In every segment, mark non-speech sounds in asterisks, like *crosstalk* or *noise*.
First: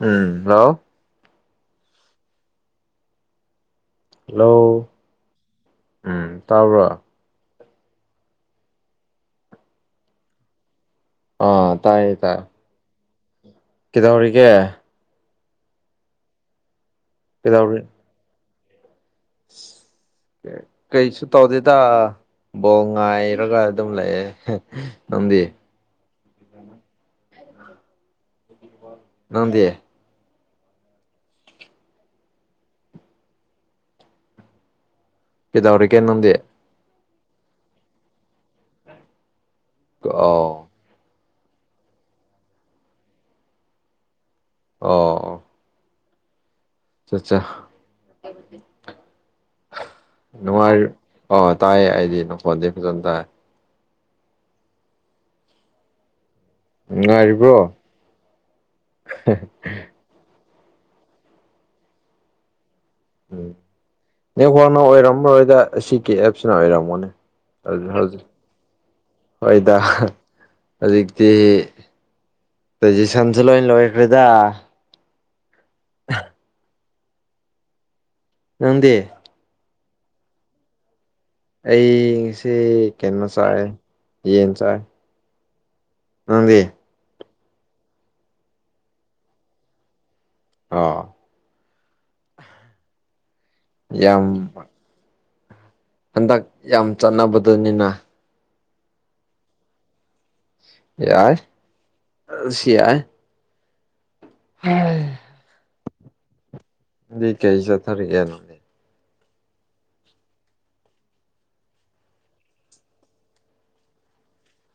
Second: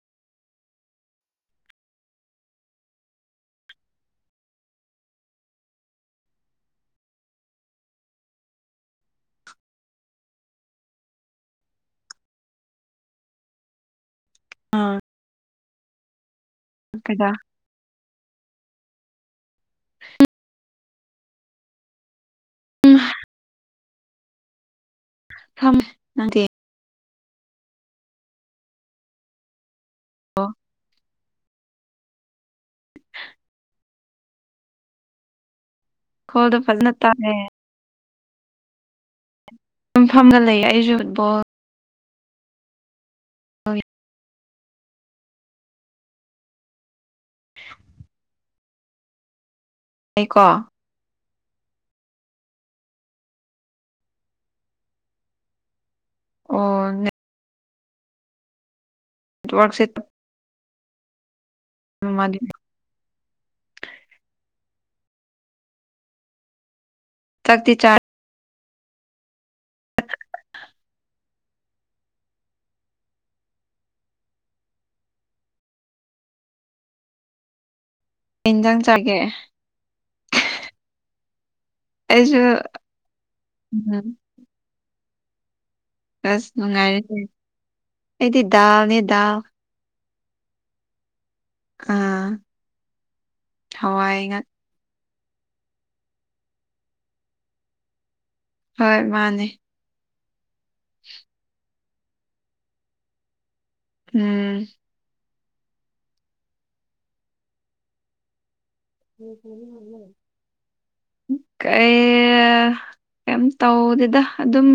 ꯎꯝ ꯂꯥꯎꯏ *unintelligible* hello ꯎꯝ ꯇꯥꯕ꯭ꯔꯣ ꯑ ꯇꯥꯏ ꯇꯥꯏ ꯀꯩꯗꯧꯔꯤꯒꯦ ꯑꯥ ꯀꯩꯗ *inaudible* ꯀꯩꯁꯨ ꯇꯧꯗꯦꯗ ꯕꯣ ꯎꯝ ꯉꯥꯏꯔꯒ ꯂꯩꯑꯦ ꯅꯝꯗꯤ ꯐꯝꯃꯦ ꯅꯪꯗꯤ ꯅꯪꯗꯤ ꯑ *inaudible* ꯀꯩꯗꯧꯔꯤꯒꯦ ꯅꯪ ꯈꯣ ꯐꯖꯅ ꯇꯥꯔꯦ ꯌꯨꯝ ꯐꯝꯗ ꯑꯣ ꯂꯩꯌꯦ ꯑꯩꯁꯨ ꯐꯨꯠꯕꯣꯜ ꯍꯣꯏ ꯑꯣ ꯆꯠꯆꯥ ꯀꯣ ꯅꯨꯡꯉꯥꯏ ꯑ ꯇꯥꯏꯌꯦ ꯑꯩꯗꯤ ꯅꯀꯣꯟꯗꯦ ꯐꯖꯟ ꯇꯥꯏ ꯑꯣ ꯉꯥꯏꯔꯤꯕ꯭ꯔꯣ ꯋꯥꯔꯁꯤꯠ *inaudible* *inaudible* ꯃꯥꯗꯤ ꯎꯝ ꯅꯦꯠꯋꯥꯛꯅ ꯑꯣꯏꯔꯝꯃꯔꯣꯏꯗ ꯁꯤ ꯀꯤ ꯑꯦꯞꯁꯤꯅ ꯑꯣꯏꯔꯝꯃꯣꯅ‌ꯦ ꯆꯥꯛꯇꯤ ꯆꯥꯔꯦ ꯍꯣꯏꯗ ꯍꯧꯖꯤꯛꯇꯤ ꯇꯨꯏꯁꯟꯁꯨ ꯂꯣꯏ ꯂꯣꯏꯈ꯭ꯔꯦꯗ ꯏꯟꯖꯥꯡ ꯅꯪꯗꯤ ꯆꯥꯒꯦ ꯑꯩꯁꯨ ꯑꯩꯁꯦ ꯀꯩꯅꯣ ꯆꯥꯏ ꯎꯝ ꯌꯦꯟ ꯆꯥꯏ ꯑꯁ ꯅꯪꯗꯤ ꯅꯨꯡꯉꯥꯏꯔꯤꯁꯦ ꯑꯩꯗꯤ ꯗꯥꯎꯅꯦ ꯗꯥꯎ ꯑꯥ ꯑ ꯌꯥꯝ ꯍꯋꯥꯏ ꯍꯟꯗꯛ ꯌꯥꯝ ꯆꯠꯅꯕꯗꯅꯤꯅ ꯍꯣꯏ ꯃꯥꯅꯦ ꯌꯥꯏ ꯁꯤ ꯌꯥꯏ ꯎꯝ ꯀꯩ ꯆꯠꯊꯔꯛꯒꯦꯅꯣ ꯎ ꯀꯩ ꯀꯩꯝ ꯇꯧꯗꯦꯗ ꯑꯗꯨꯝ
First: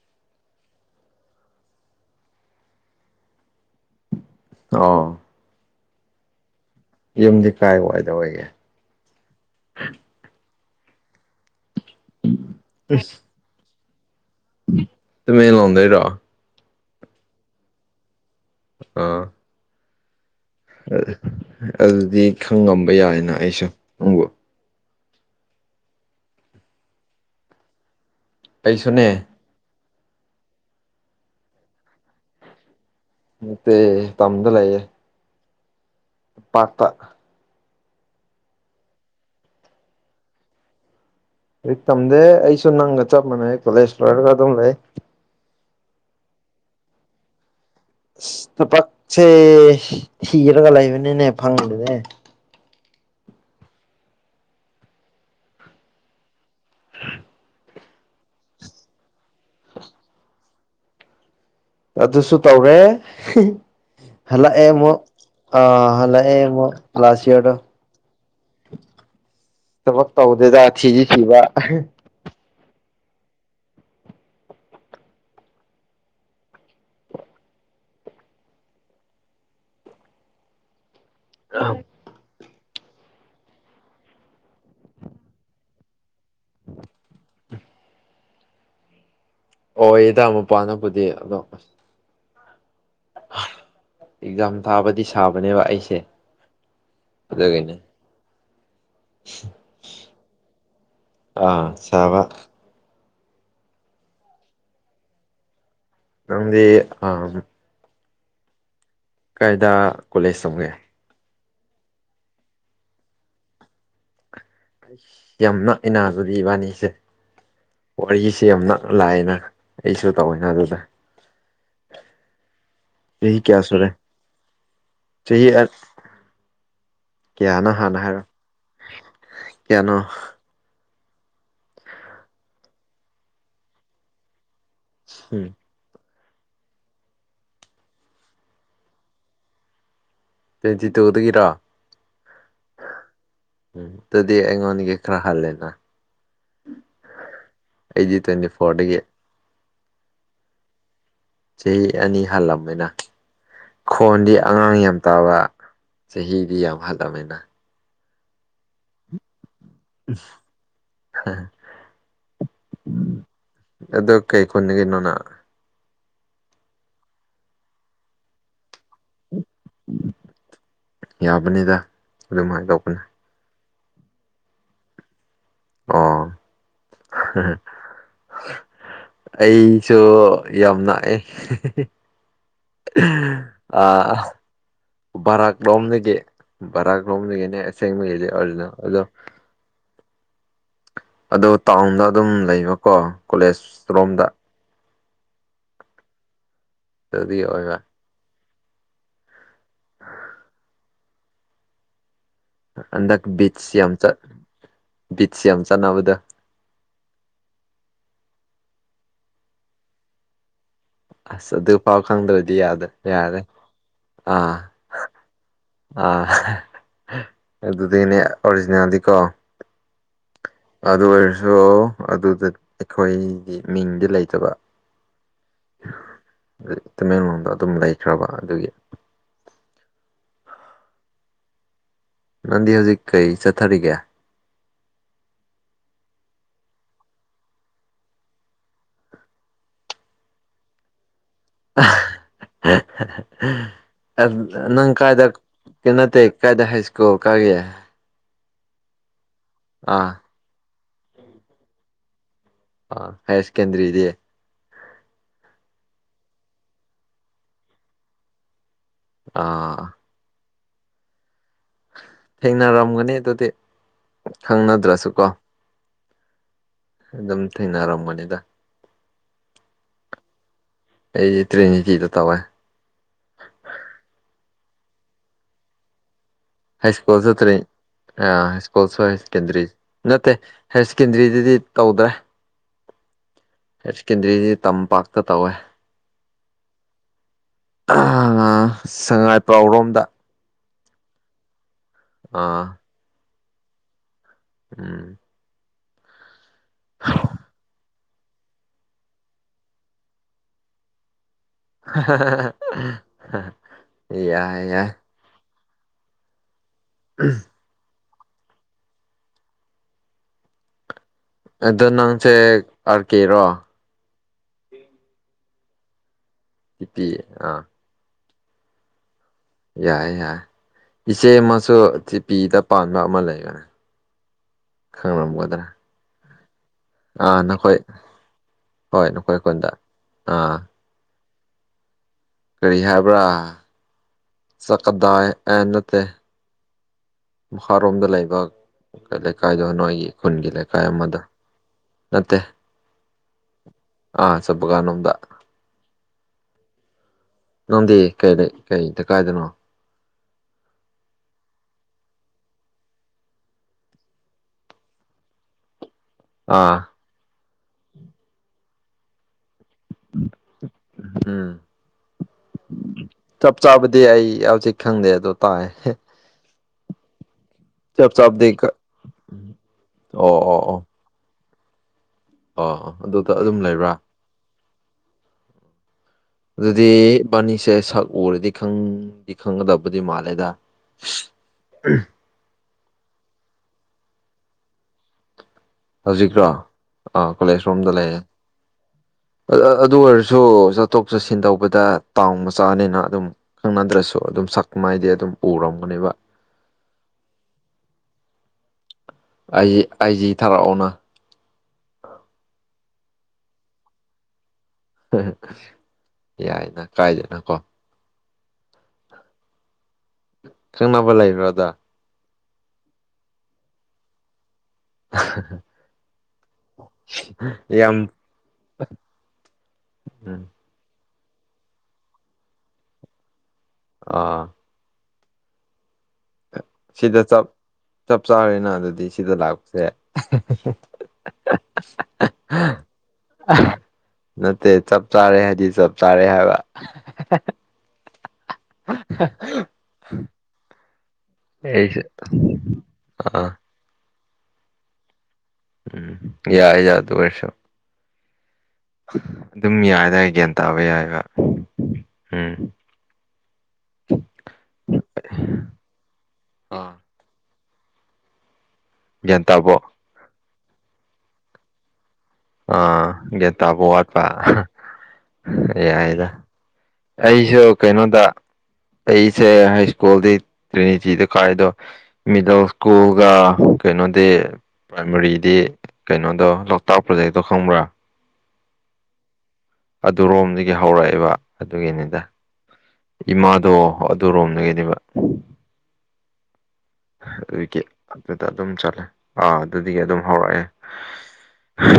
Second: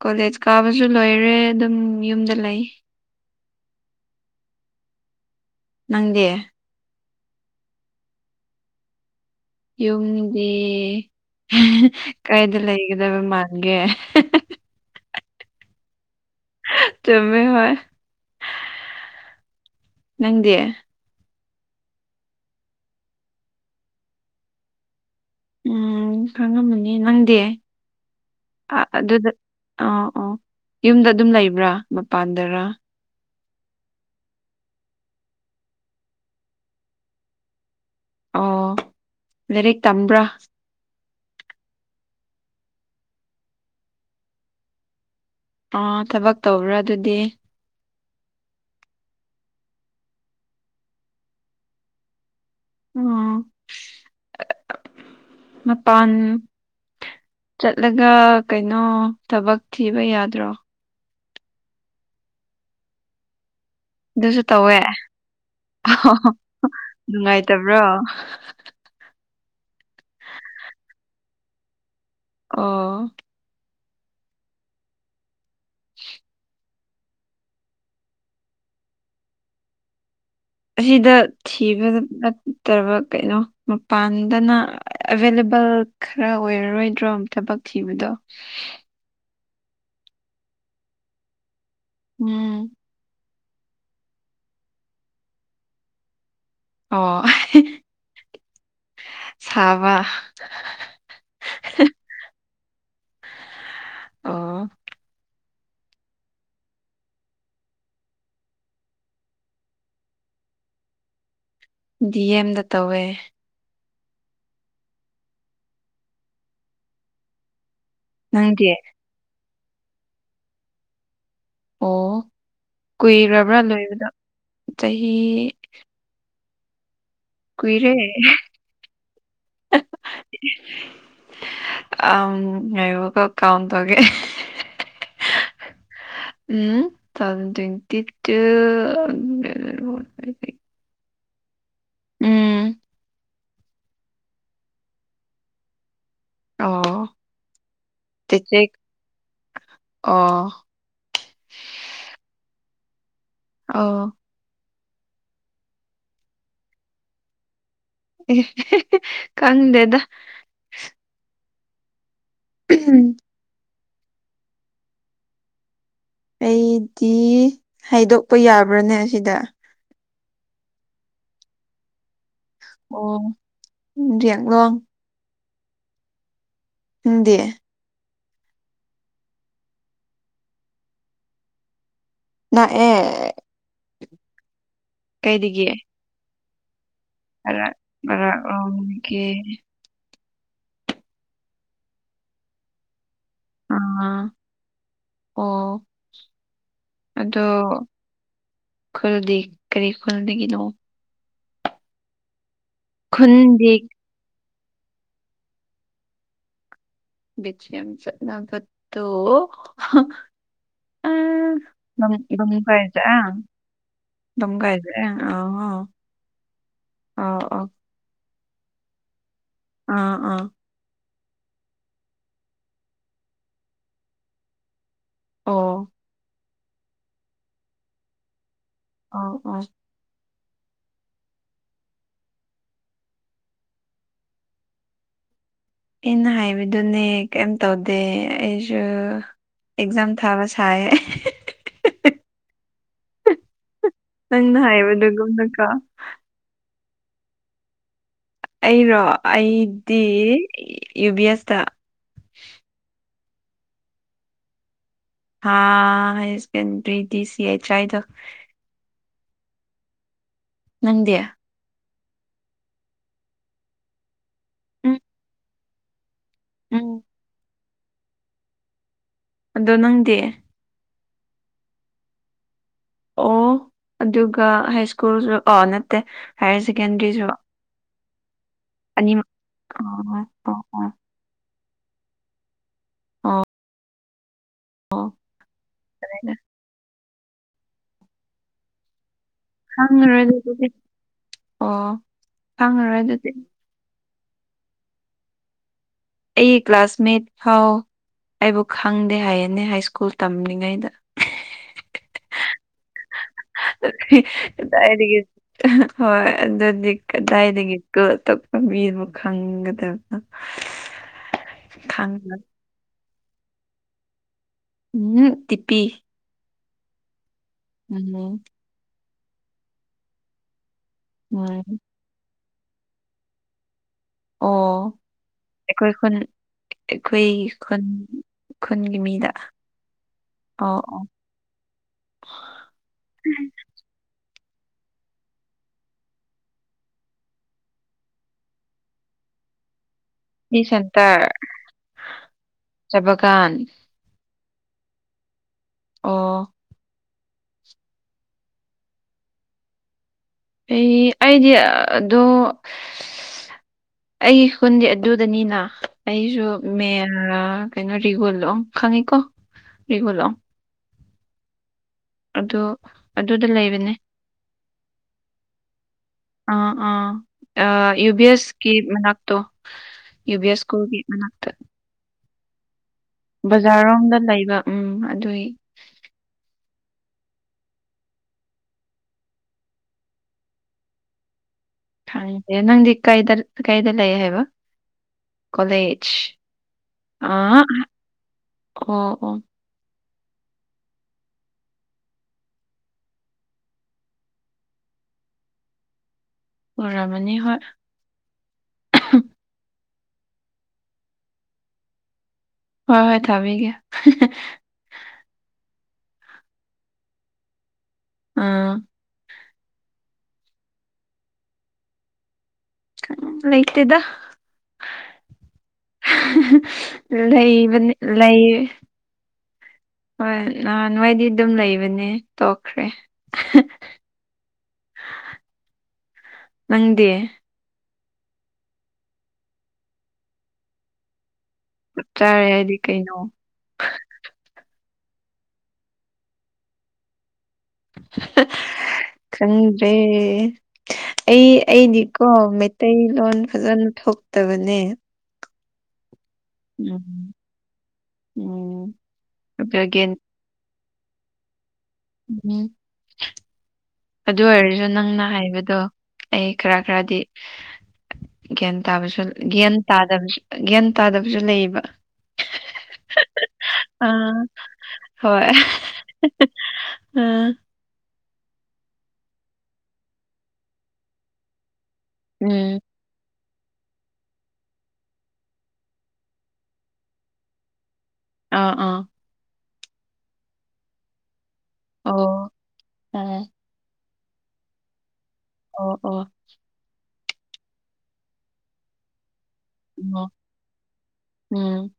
ꯀꯣꯂꯦꯖ ꯀꯥꯕꯁꯨ ꯂꯣꯏꯔꯦ ꯑꯗꯨꯝ ꯌꯨꯝꯗ ꯂꯩ ꯑꯥ ꯅꯪꯗꯤꯦ ꯌꯨꯝꯗꯤ ꯀꯥꯏ ꯋꯥꯏꯗ ꯑꯣꯏꯒꯦ ꯌꯨꯝꯗꯤ ꯀꯗꯥꯗ ꯂꯩꯒꯗꯕ ꯃꯥꯟꯒꯦ ꯇ ꯃ ꯂꯥꯗ ꯔ ꯆꯃꯦ ꯍ ꯑ ꯅꯪꯗꯤꯦ ꯑꯗꯨꯗꯤ ꯈꯪ ꯉꯝꯕ ꯌꯥꯏꯅ ꯑꯩꯁꯨ ꯅꯪꯕꯨ ꯎꯝ ꯈꯪꯉꯝꯃꯅꯤ ꯅꯪꯗꯤ ꯑꯩꯁꯨꯅꯦ ꯑꯗꯨꯗ ꯑꯥ ꯑꯥ ꯌꯨꯝꯗ ꯑꯗꯨꯝ ꯂꯩꯕ꯭ꯔꯥ ꯃꯄꯥꯟꯗꯔ ꯇꯝꯗ ꯂ ꯂꯩꯌꯦ ꯄꯥꯄ ꯑꯣ ꯂꯔꯤꯛ ꯇꯝꯕ꯭ꯔꯥ ꯍꯧ ꯇꯝꯗꯦ ꯑꯩꯁꯨ ꯅꯪꯒ ꯆꯞ ꯃꯥꯟꯅꯩ ꯀꯣꯂꯦꯖ ꯐꯔꯒ ꯑꯗꯨꯝ ꯂꯩ ꯑꯣ ꯊꯕꯛ ꯇꯧꯕ꯭ꯔꯥ ꯑꯗꯨꯗꯤ ꯇ ꯄꯥꯛꯁꯦ ꯍꯤꯒꯔꯒ ꯂꯩꯕꯅꯤꯅꯦ ꯐꯪꯗꯦꯅꯦ ꯎ ꯃꯄꯥꯟ ꯆꯠꯂꯒ ꯀꯩꯅꯣ ꯊꯕꯛ ꯊꯤꯕ ꯌꯥꯗ꯭ꯔꯣ ꯑꯗꯨꯁꯨ ꯇꯧꯔꯦ ꯑꯗꯨꯁꯨ ꯍꯂ ꯇꯧꯋꯦ ꯑꯦꯃ ꯑ ꯍꯂ ꯑꯦꯃ ꯐ꯭ꯂꯁꯤꯣ ꯑꯣ ꯊꯕꯛ ꯇꯧꯗꯦꯗ ꯁꯤꯤꯁꯤ ꯁꯤꯕ ꯑ ꯑꯁꯤꯗ ꯊꯤꯕ ꯅꯠꯇꯕ ꯀꯩꯅꯣ ꯃꯄꯥꯟꯗꯅ ꯑꯦꯚꯏꯂꯦꯕꯜ ꯈꯔ ꯑꯣꯏꯔꯔꯣꯏꯗ꯭ꯔꯣ ꯊꯕꯛ ꯄ ꯊꯤꯕꯤꯗ ꯑꯣ ꯏꯗꯥ ꯃꯄꯥꯅꯕꯨꯗꯤ ꯑꯗꯣ ꯑꯁ ꯎꯝ ꯑꯦꯛꯖꯥꯝ ꯊꯥꯕꯗꯤ ꯁꯥꯕꯅꯦꯕ ꯑꯩꯁꯦ ꯑꯣ ꯑꯗꯨꯒꯤꯅꯦ ꯁꯥꯕ ꯑꯥ ꯆꯥꯕ ꯑꯣ ꯅꯗꯤ ꯑ ꯀꯥꯏꯗ ꯀꯣꯂꯦꯖ ꯆꯪꯒꯦ ꯗꯤ ꯑꯦꯝꯗ ꯇꯧꯋꯦ ꯑꯩ ꯌꯥꯝ ꯅꯛꯏꯅꯥꯗꯨꯗꯤ ꯏꯕꯥꯅꯤꯁꯦ ꯋꯥꯔꯤꯁꯦ ꯌꯥꯝ ꯅꯪꯗꯤ ꯅꯛ ꯂꯥꯛꯑꯦꯅ ꯑꯩꯁꯨ ꯇꯧꯋꯦꯅ ꯑꯗꯨꯗ ꯑꯣ ꯆꯍꯤ ꯀꯨꯏꯔꯕ꯭ꯔꯥ ꯀꯌꯥ ꯁꯨꯔꯦ ꯂꯣꯏꯕꯗ ꯆꯍꯤ ꯀꯌꯥꯅꯣ ꯀꯨꯏꯔꯦ ꯍꯥꯟꯅ ꯍꯥꯏꯔꯣ ꯀꯌꯥꯅꯣ ꯑ ꯑꯕ ꯀ ꯀꯥꯎꯝ ꯇꯒꯦ ꯍ ꯎꯝ two thousand twenty two twenty ꯇꯨꯗꯒꯤꯔꯣ ꯎꯝ ꯎꯝ ꯑꯗꯨꯗꯤ ꯑꯩꯉꯣꯟꯗꯒꯤ ꯈꯔ ꯍꯜꯂꯦꯅ ꯑꯣ ꯑꯩꯗꯤ ꯇ꯭ꯋꯦꯟꯇꯗꯤ ꯐꯣꯔꯗꯒꯤ ꯑ ꯆꯍꯤ ꯑꯅꯤ ꯍꯜꯂꯝꯕꯅꯤꯅ ꯑꯣ ꯈꯣꯟꯗꯤ ꯑꯉꯥꯡ ꯌꯥꯝ ꯇꯥꯕ ꯆꯍꯤꯗꯤ ꯌꯥꯝ ꯍꯜꯂꯝꯃꯤꯅ ꯀꯪꯗꯦ *inaudible* ꯎꯝ ꯑꯗꯣ ꯀꯩ ꯈꯨꯅ ꯀꯅꯣꯅ ꯑꯩꯗꯤ ꯍꯥꯏꯗꯣꯛꯄ ꯌꯥꯕ꯭ꯔꯥꯅꯦ ꯁꯤꯗ ꯌꯥꯕꯅꯤꯗ ꯑꯗꯨꯃꯥꯏꯅ ꯇꯧ ꯑꯣ ꯎꯗꯤꯌꯥꯒꯣ ꯑꯥ ꯎꯗꯤꯦ ꯑꯩꯁꯨ ꯌꯥꯝ ꯂꯥꯛꯑꯦ ꯅꯛꯑꯦ ꯑ ꯚꯔꯥꯛ ꯀꯩꯗꯒꯤ ꯂꯣꯝꯗꯒꯤ ꯕꯔꯥꯒ ꯂꯣꯝꯒꯅꯦ ꯑꯁꯦꯡꯒꯦꯅ ꯑꯗꯨꯣ ꯎ ꯑꯗꯣ ꯇꯥꯎꯟꯗ ꯑꯗꯨꯝ ꯂꯩꯕꯀꯣ ꯀꯣꯂꯦꯖ ꯔꯣꯝꯗ ꯑꯥ ꯑꯣ ꯑꯗꯨꯒꯤ ꯑꯣꯏꯕ ꯑꯗꯣ ꯈꯨꯜꯗꯤ ꯀꯔꯤ ꯈꯨꯜꯗꯒꯤꯅꯣ ꯍꯟꯗꯛ ꯈꯨꯟꯗꯤ ꯕꯤꯠꯆꯁꯤ ꯌꯥꯝ ꯆꯠ ꯕꯤꯆꯁꯤ ꯌꯥꯝ ꯆꯠꯅꯕꯗ ꯕꯤꯖꯤ ꯑꯝꯁꯕꯠꯇ ꯑ ꯍꯥꯏ ꯑꯁ ꯑꯗꯨꯐꯥꯎ ꯈꯪꯗ꯭ꯔꯗꯤ ꯑ ꯌꯥꯗ ꯌꯥꯔꯦ ꯍꯥꯏ ꯑ ꯑ ꯑ ꯑꯗꯨꯗꯤꯅꯦ ꯑꯣꯔꯤꯖꯗꯤꯀꯣ ꯑꯥ ꯑꯥ ꯑꯗꯨ ꯑꯣꯏꯔꯁꯨ ꯑꯗꯨꯗ ꯑꯩꯈꯣꯏꯒꯤ ꯃꯤꯡꯗꯤ ꯂꯩꯇꯕ ꯑꯣ ꯇꯃꯦꯡꯂꯣꯡꯗ ꯑꯗꯨꯝ ꯂꯩꯈ꯭ꯔꯕ ꯑꯗꯨꯒꯤ ꯑ ꯑꯣ ꯅꯪꯗꯤ ꯍꯧꯖꯤꯛ ꯀꯩ ꯆꯠꯊꯔꯤꯒꯦ ꯑꯩꯅ ꯍꯥꯏꯕꯗꯨꯅꯦ ꯀꯩꯝ ꯇꯧꯗꯦ ꯑꯩꯁꯨ ꯑꯦꯛꯖꯥꯝ ꯊꯥꯕ ꯁꯥꯏꯦ ꯅꯪꯅ ꯅꯪ ꯀꯥꯏꯗ ꯍꯥꯏꯕꯗꯨꯒꯨꯝꯅꯀꯣ ꯀꯩꯅ ꯇ ꯆꯀꯥꯏꯗ ꯍꯥꯏ ꯁ꯭ꯀꯣ ꯑꯣ ꯀꯥꯦ ꯑꯩꯔꯣ ꯑꯩꯗꯤ ꯑꯥ ꯌꯨ ꯕꯤ ꯑꯦꯁꯇ ꯑ ꯍꯌꯔ ꯁꯦꯀꯦꯟꯗꯔꯤ ꯏꯑꯦ ꯍꯥꯥ ꯍ ꯁꯦꯀꯦꯟꯗꯔꯤꯗꯤ ꯁꯤ ꯑꯦꯆ ꯑꯥꯏꯗ ꯑꯥ ꯅꯗꯌꯥ ꯊꯦꯡꯅꯔꯝꯒꯅꯤ ꯑꯗꯨꯗꯤ ꯎꯝ ꯈꯪꯅꯗ꯭ꯔꯁꯨ ꯀꯣ ꯎꯝ ꯑꯗꯨꯝ ꯊꯦꯡꯅꯔꯝꯕꯅꯤꯗ ꯑꯗꯣ ꯅꯪꯗꯤ ꯑꯩꯗꯤ ꯇ꯭ꯔꯦꯅꯤꯀꯤꯤꯗ ꯇꯧꯋꯦ ꯑꯣ ꯑꯗꯨꯒ ꯍꯥꯏ ꯁ꯭ꯀꯨꯜꯁꯨ ꯑꯥ ꯅꯠꯇꯦ ꯍꯥꯏꯌꯔ ꯍ ꯁꯦꯀꯦꯟꯗꯔꯤꯁꯨ ꯁꯀꯣꯜꯁꯨꯇꯦ ꯑꯀꯨꯜ ꯑꯅꯤꯃꯛ ꯁꯦꯀꯗꯔꯤ ꯑꯣ ꯑꯣ ꯅꯠꯇꯦꯔ ꯑꯣ ꯁꯦꯀꯦꯟꯗꯔꯤꯗꯗꯤ ꯇꯧꯗ꯭ꯔꯦ *inaudible* ꯑꯣ ꯍꯥꯏ ꯁꯦꯀꯦꯟꯗꯔꯤꯁꯤ ꯑꯣ ꯇꯝꯄꯥꯛꯇ ꯇꯧꯋꯦ ꯑꯃꯥ ꯁꯉꯥꯏ ꯄ꯭ꯔꯥꯎꯔꯣꯝꯗ ꯈꯥꯡꯉꯔꯣꯏ ꯑꯗꯨ ꯑꯗꯨꯗꯤ ꯑꯣ ꯑꯥ ꯈꯥꯡꯉꯔꯣꯏ ꯑꯗꯨꯗꯤ ꯎꯝ ꯑꯩ ꯀ꯭ꯂꯥꯁꯃꯦꯠ ꯐꯥꯎ ꯑꯩꯕꯨ ꯈꯪꯗꯦ ꯍꯥꯏꯌꯦꯅꯦ ꯍꯥꯏꯁ꯭ꯀꯨꯜ ꯇꯝꯂꯤꯉꯩꯗ ꯌꯥꯏ ꯌꯥꯏ ꯀꯥꯏꯗꯥꯏꯗꯒꯤ ꯍꯣꯏ ꯑꯗꯨꯗꯤ ꯀꯗꯥꯏꯗꯒꯤ ꯇꯛꯄꯕꯤ ꯑꯃ ꯈꯪꯒꯗꯕ ꯑꯗꯣ ꯅꯪꯁꯦ ꯑꯥꯔ ꯀꯦꯔꯣ ꯎꯝ ꯖꯤꯄꯤ ꯏ ꯑ ꯎꯝ ꯌꯥꯏ ꯌꯥꯏ ꯏꯆꯦ ꯑꯃꯁꯨ ꯎꯝ ꯖꯤꯄꯤꯗ ꯄꯥꯟꯕ ꯑꯃ ꯂꯩꯕꯅꯦ ꯑꯣ ꯈꯪꯂꯝꯒꯗ꯭ꯔꯥ ꯑꯩꯏꯣꯟ ꯑꯩꯈꯣꯏ ꯑꯥ ꯅꯈꯣꯏ ꯈꯨꯟ ꯈꯨꯟꯒꯤ ꯍꯣꯏ ꯃꯤꯗ ꯅꯈꯣꯏ ꯈꯨꯟꯗ ꯑꯥ ꯑꯣ ꯑꯣ ꯀꯔꯤ ꯍꯥꯏꯕ꯭ꯔꯥ ꯆꯠꯀꯗꯥꯏ ꯑꯦ ꯅꯠꯇꯦ ꯃꯈꯥꯔꯣꯝꯗ ꯂꯩꯕ ꯂꯩꯀꯥꯏꯗꯣ ꯅꯣꯏꯒꯤ ꯈꯨꯟꯒꯤ ꯁꯤ ꯂꯩꯀꯥꯏ ꯑꯃꯗꯣ ꯁꯦꯟꯇꯔ ꯅꯠꯇ ꯦ ꯆꯕꯒꯥꯟ ꯑꯥ ꯁꯄ ꯀꯥꯟꯅꯗ ꯑꯣ ꯅꯪꯗꯤ ꯀꯩꯗ ꯀꯩ ꯂꯩꯣꯀꯥꯏꯗꯅꯣ ꯑꯩ ꯑꯩꯗꯤ ꯑꯣ ꯑꯩꯒꯤ ꯈꯨꯟꯗꯤ ꯑꯗꯨꯗꯅꯤꯅ ꯑꯩꯁꯨ ꯑꯥ ꯃꯦꯂ ꯀꯩꯅꯣ ꯔꯤꯒꯨꯂꯣꯝ ꯈꯪꯉꯤꯀꯣ ꯔꯤꯒꯨꯂꯣꯝ ꯎꯝ ꯑꯗꯨ ꯑꯗꯨꯗ ꯆꯞ ꯂꯩꯕꯅꯦ ꯆꯥꯕꯗꯤ ꯑꯩ ꯍꯧꯖꯤꯛ ꯈꯪꯗꯦ ꯑꯗꯣ ꯇꯥꯏ ꯑꯥ ꯑꯥ ꯌꯨ ꯆꯞ ꯕꯤ ꯆꯥꯕꯗꯤ ꯑꯦꯁ ꯀꯤ ꯃꯅꯥꯛꯇꯣ ꯌꯨ ꯑꯣ ꯕꯤ ꯑꯣ ꯑꯣ ꯑꯣ ꯑꯦꯁꯀꯨꯒꯤ ꯃꯅꯛꯇ ꯑꯣ ꯑꯗꯨꯗꯨ ꯕꯖꯥꯔꯔꯣꯝꯗ ꯂꯩꯕ ꯎꯝ ꯑꯗꯨꯏ ꯑꯗꯨꯗꯤ ꯕꯥꯅꯤꯁꯦ ꯁꯛ ꯎꯔꯗꯤ ꯈꯪꯗꯤ ꯈꯪꯒꯗꯕꯨꯗꯤ ꯃꯥꯜꯂꯦꯗ ꯎꯝ ꯅꯪꯗꯤ ꯀꯩꯗ ꯀꯩꯗ ꯂꯩꯌꯦ ꯍꯥꯏꯕ ꯀꯂꯦꯖ ꯍꯧꯖꯤꯛꯔꯣ ꯑꯥ ꯀꯣꯂꯦꯖ ꯔꯣꯝꯗ ꯂꯩꯌꯦ ꯑꯣ ꯑꯣ ꯑꯗꯨ ꯑꯣꯏꯔꯁꯨ ꯆꯠꯊꯣꯛ ꯆꯠꯁꯤꯟ ꯇꯧꯕꯗ ꯇꯥꯎ ꯃꯆꯥꯅꯤꯅ ꯑꯗꯨꯝ ꯈꯪꯅꯗ꯭ꯔꯁꯨ ꯑꯗꯨꯝ ꯁꯛ ꯃꯥꯏꯦ ꯑꯗꯨꯝ ꯎꯔꯝꯒꯅꯦꯕ ꯎꯔꯃꯅꯤ ꯍꯣꯏ ꯑꯩ ꯑꯩꯖꯤ ꯊꯥꯔꯛꯑꯣꯅ ꯍꯣꯏ ꯍꯣꯏ ꯊꯥꯕꯤꯒꯦ ꯌꯥꯏꯅ ꯀꯥꯏꯗꯅꯀꯣ ꯑꯥ ꯈꯪꯅꯕ ꯂꯩꯕ꯭ꯔꯗ ꯂꯩꯇꯦꯗ ꯂꯩꯕꯅꯤ ꯌꯥꯝ ꯂꯩ ꯍꯣꯏ ꯎꯝ ꯅꯍꯥꯟ ꯅꯉꯥꯏꯗꯤ ꯑꯗꯨꯝ ꯂꯩꯕꯅꯦ ꯇꯣꯛꯈ꯭ꯔꯦ ꯑꯥ ꯅꯪꯗꯤ ꯁꯤꯗ ꯆ ꯆꯞ ꯆꯥꯔꯦꯅ ꯑꯗꯨꯗꯤ ꯁꯤꯗ ꯂꯥꯛꯄꯁꯦ ꯆꯠ ꯆꯥꯔꯦ ꯍꯥꯏꯗꯤ ꯀꯩꯅꯣ ꯅꯠꯇꯦ ꯆꯞ ꯆꯥꯔꯦ ꯍꯥꯏꯗꯤ ꯆꯞ ꯆꯥꯔꯦ ꯍꯥꯏꯕ ꯆꯟꯗꯦ ꯑꯩ ꯑꯩꯁꯦ ꯑꯩꯗꯤꯀꯣ ꯃꯩꯇꯩꯂꯣꯟ ꯑꯥ ꯐꯖꯅ ꯊꯣꯛꯇꯕꯅꯦ ꯎꯝ ꯌꯥꯏ ꯌꯥꯏ ꯑꯗꯨ ꯎꯝ ꯑꯣꯏꯔꯁꯨꯣ ꯎꯝ ꯑꯗꯨꯝ ꯑꯗꯨꯒꯤ ꯌꯥꯏꯗꯥꯏ ꯒ꯭ꯌꯥꯟ ꯇꯥꯕ ꯌꯥꯏꯒ ꯎꯝ ꯑꯗꯨ ꯑꯣꯏꯔꯁꯨ ꯅꯪꯅ ꯍꯥꯏꯕꯗꯣ ꯑꯩ ꯈꯔ ꯑꯥ ꯈꯔꯗꯤ ꯒ꯭ꯌꯥꯟ ꯇꯥꯕꯁꯨ ꯒ꯭ꯌꯥꯟ ꯇꯥꯕꯁꯨ ꯒ꯭ꯌꯥꯟ ꯇꯥꯗꯕꯁꯨ ꯂꯩꯌꯦꯕ ꯑꯥ ꯒ꯭ꯌꯥꯟ ꯇꯥꯕ ꯋꯥꯠꯄ ꯑꯥ ꯍꯣꯏ ꯌꯥꯏꯗ ꯑꯥ ꯑꯩꯁꯨ ꯀꯩꯅꯣꯗ ꯑꯩꯁꯦ ꯍꯥꯏ ꯁ꯭ꯀꯨꯜꯗꯤ ꯇ꯭ꯔꯤꯅꯤꯇꯤꯗ ꯀꯥꯏꯗꯣ ꯃꯤꯗ ꯎꯝ ꯎꯀꯣꯒ ꯀꯩꯅꯣꯗꯤ ꯄ꯭ꯔꯥꯏꯃꯔꯤꯗꯤ ꯀꯩꯅꯣꯗꯣ ꯂꯣꯛꯇꯥꯛ ꯄ꯭ꯔꯣꯖꯦꯛꯇꯣ ꯈꯪꯕ꯭ꯔꯥ ꯑ ꯑꯥ ꯑꯗꯨꯔꯣꯝꯗꯒꯤ ꯍꯧꯔꯛꯑꯦꯕ ꯑꯣ ꯑꯗꯨꯒꯤꯅꯤꯗ ꯑꯣ ꯏꯃꯥꯗꯣ ꯑꯣ ꯑꯗꯨꯔꯣꯝꯗꯒꯤꯅꯦꯕ ꯑꯣ ꯑꯣ ꯑꯗꯨꯒꯤ ꯑꯗꯨꯗ ꯑꯗꯨꯝ ꯆꯠꯂꯦ ꯑꯥ ꯑꯗꯨꯗꯒꯤ ꯑꯗꯨꯝ ꯑꯣ ꯍꯧꯔꯛꯑꯦ ꯎꯝ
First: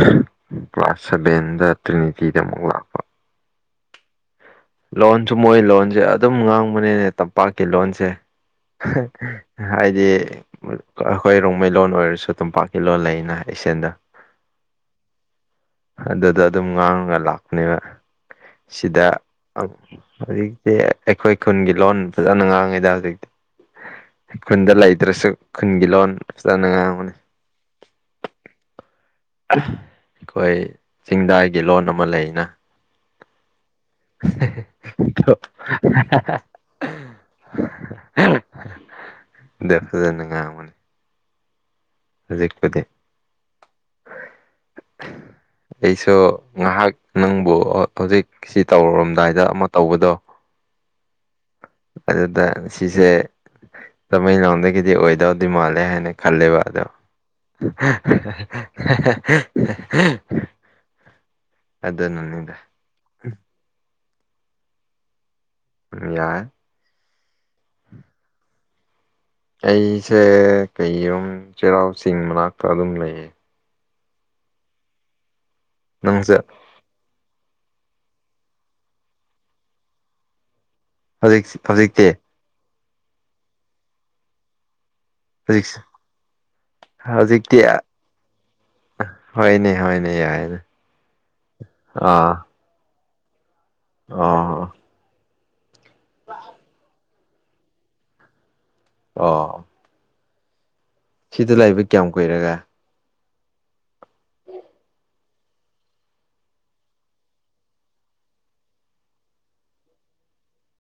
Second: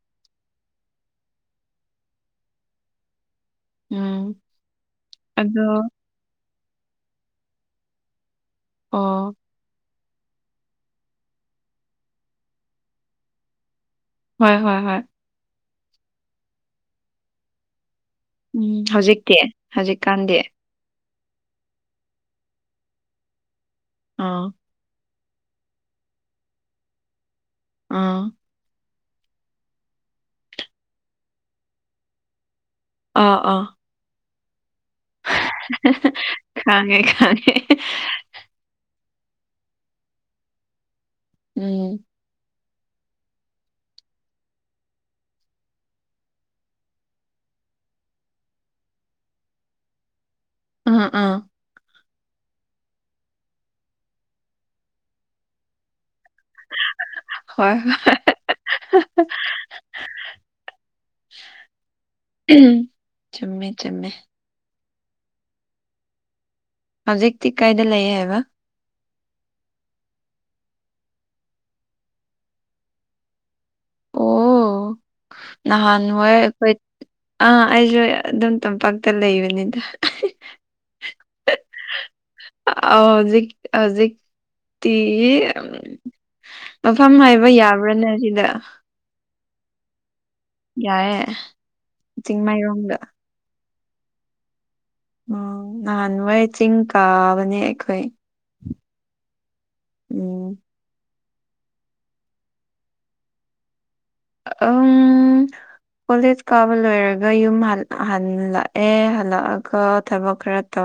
ꯀ꯭ꯂꯥꯁ ꯁꯚꯦꯟꯗ ꯇ꯭ꯔꯤꯅꯤꯇꯤꯗ ꯑꯃꯨꯛ ꯂꯥꯛꯦ ꯎꯝ ꯂꯣꯟꯁꯨ ꯃꯣꯏ ꯑꯗꯣ ꯂꯣꯟꯁꯦ ꯑꯗꯨꯝ ꯉꯥꯡꯕꯅꯤꯅꯦ ꯇꯝꯄꯥꯛꯀꯤ ꯂꯣꯟꯁꯦ ꯑꯣ ꯍꯥꯏꯗꯤ ꯑꯩꯈꯣꯏ ꯔꯣꯡꯃꯩ ꯂꯣꯟ ꯑꯣꯏꯔꯁꯨ ꯇꯣꯝꯄꯥꯛꯀꯤ ꯂꯣꯟ ꯂꯩꯅ ꯑꯦꯁꯤꯌꯥꯟꯗ ꯍꯣꯏ ꯍꯣꯏ ꯍꯣꯏ ꯑꯗꯨꯗ ꯑꯗꯨꯝ ꯉꯥꯡꯉ ꯂꯥꯛꯄꯅꯦꯕ ꯎꯝ ꯁꯤꯗ ꯍꯧꯖꯤꯛꯇꯤ ꯍꯧꯖꯤꯛꯀꯥꯟꯗꯤ ꯍꯧꯖꯤꯛꯇꯤ ꯑꯩꯈꯣꯏ ꯈꯨꯟꯒꯤ ꯂꯣꯟ ꯐꯖꯅ ꯉꯥꯡꯉꯤꯗ ꯍꯧꯖꯤꯛꯇꯤ ꯑꯥ ꯈꯨꯟꯗ ꯂꯩꯇ꯭ꯔꯁꯨ ꯈꯨꯟꯒꯤ ꯂꯣꯟ ꯐꯖꯅ ꯉꯥꯡꯕꯅꯤ ꯑꯥ ꯑꯩꯈꯣꯏ ꯆꯤꯡꯗꯥꯏꯒꯤ ꯂꯣꯟ ꯑꯃ ꯂꯩꯅ ꯑꯥ ꯑꯥ *inaudible* ꯈꯥꯉꯦ ꯈꯥꯉꯦ ꯗꯖ ꯉ ꯃꯅꯤ ꯎꯝ ꯍꯧꯖꯤꯛꯄꯗꯤ *inaudible* ꯑꯩꯁꯨ ꯉꯥꯏꯍꯥꯛ ꯅꯪꯕꯨ ꯍꯧꯖꯤꯛ ꯁꯤ ꯇꯧꯔꯔꯝꯗꯥꯏꯗ ꯑꯃ ꯇꯧꯕꯗꯣ ꯑ ꯑꯥ ꯑꯗꯨꯗ ꯁꯤꯁꯦ ꯇꯃꯦꯡꯂꯣꯡꯗꯒꯤꯗꯤ ꯑꯣꯏꯗꯧꯗꯤ ꯃꯥꯜꯂꯦ ꯍꯥꯏꯅ ꯈꯦꯕꯗꯣ ꯍꯣꯏ ꯑꯗꯨꯗ ꯅꯅꯤꯡꯗ ꯍꯣꯏ ꯆꯨꯝꯃꯦ ꯆꯨꯝꯃꯦ ꯌꯥ ꯌꯥꯏ ꯍꯧꯖꯤꯛꯇꯤ ꯀꯥꯏꯗ ꯂꯩꯌꯦ ꯍꯥꯏꯕ ꯑꯩꯁꯦ ꯀꯩꯔꯣꯝ ꯆꯩꯔꯥꯎ ꯆꯤꯡ ꯃꯅꯥꯛꯇ ꯑꯗꯨꯝ ꯂꯩꯌꯦ ꯅꯪꯁꯨ ꯅꯍꯥꯟꯣꯏꯣꯏ ꯑꯥ ꯑꯩꯁꯨ ꯑꯗꯨꯝ ꯇꯝꯄꯥꯛꯇ ꯂꯩꯕꯅꯤꯗ ꯍꯧꯖꯤꯛ ꯍꯧꯖꯤꯛꯇꯤ ꯑ ꯍꯧꯖꯤꯛꯖꯤꯛ ꯇꯤ ꯍꯧꯖꯤꯛ ꯃꯐꯝ ꯍꯥꯏꯕ ꯍꯧꯖꯤꯛꯇꯤ ꯌꯥꯕ꯭ꯔꯥꯅ ꯁꯤꯗ ꯍꯣꯏꯅꯦ ꯍꯣꯏꯅꯦ ꯌꯥꯏꯅꯦ ꯌꯥꯑꯦ ꯑꯥ ꯇꯤꯤꯡꯃꯩ ꯋꯥꯪ ꯑꯣ ꯎꯝ ꯅꯍꯥꯟꯋꯥꯩ ꯆꯤꯡ ꯀꯥꯕꯅꯦ ꯑꯩꯈꯣꯏ ꯑꯣ ꯎꯝ ꯁꯤꯗ ꯂꯥꯛꯏꯕ ꯀꯌꯥꯝ ꯀꯨꯏꯔꯒ ꯎꯝ ꯀꯣꯂꯦꯖ ꯀꯥꯕ ꯂꯣꯏꯔꯒ ꯌꯨꯝ ꯍꯜꯂꯛꯑꯦ ꯍꯜꯂꯛꯑꯒ ꯊꯕꯛ ꯈꯔ ꯇꯧꯔꯦ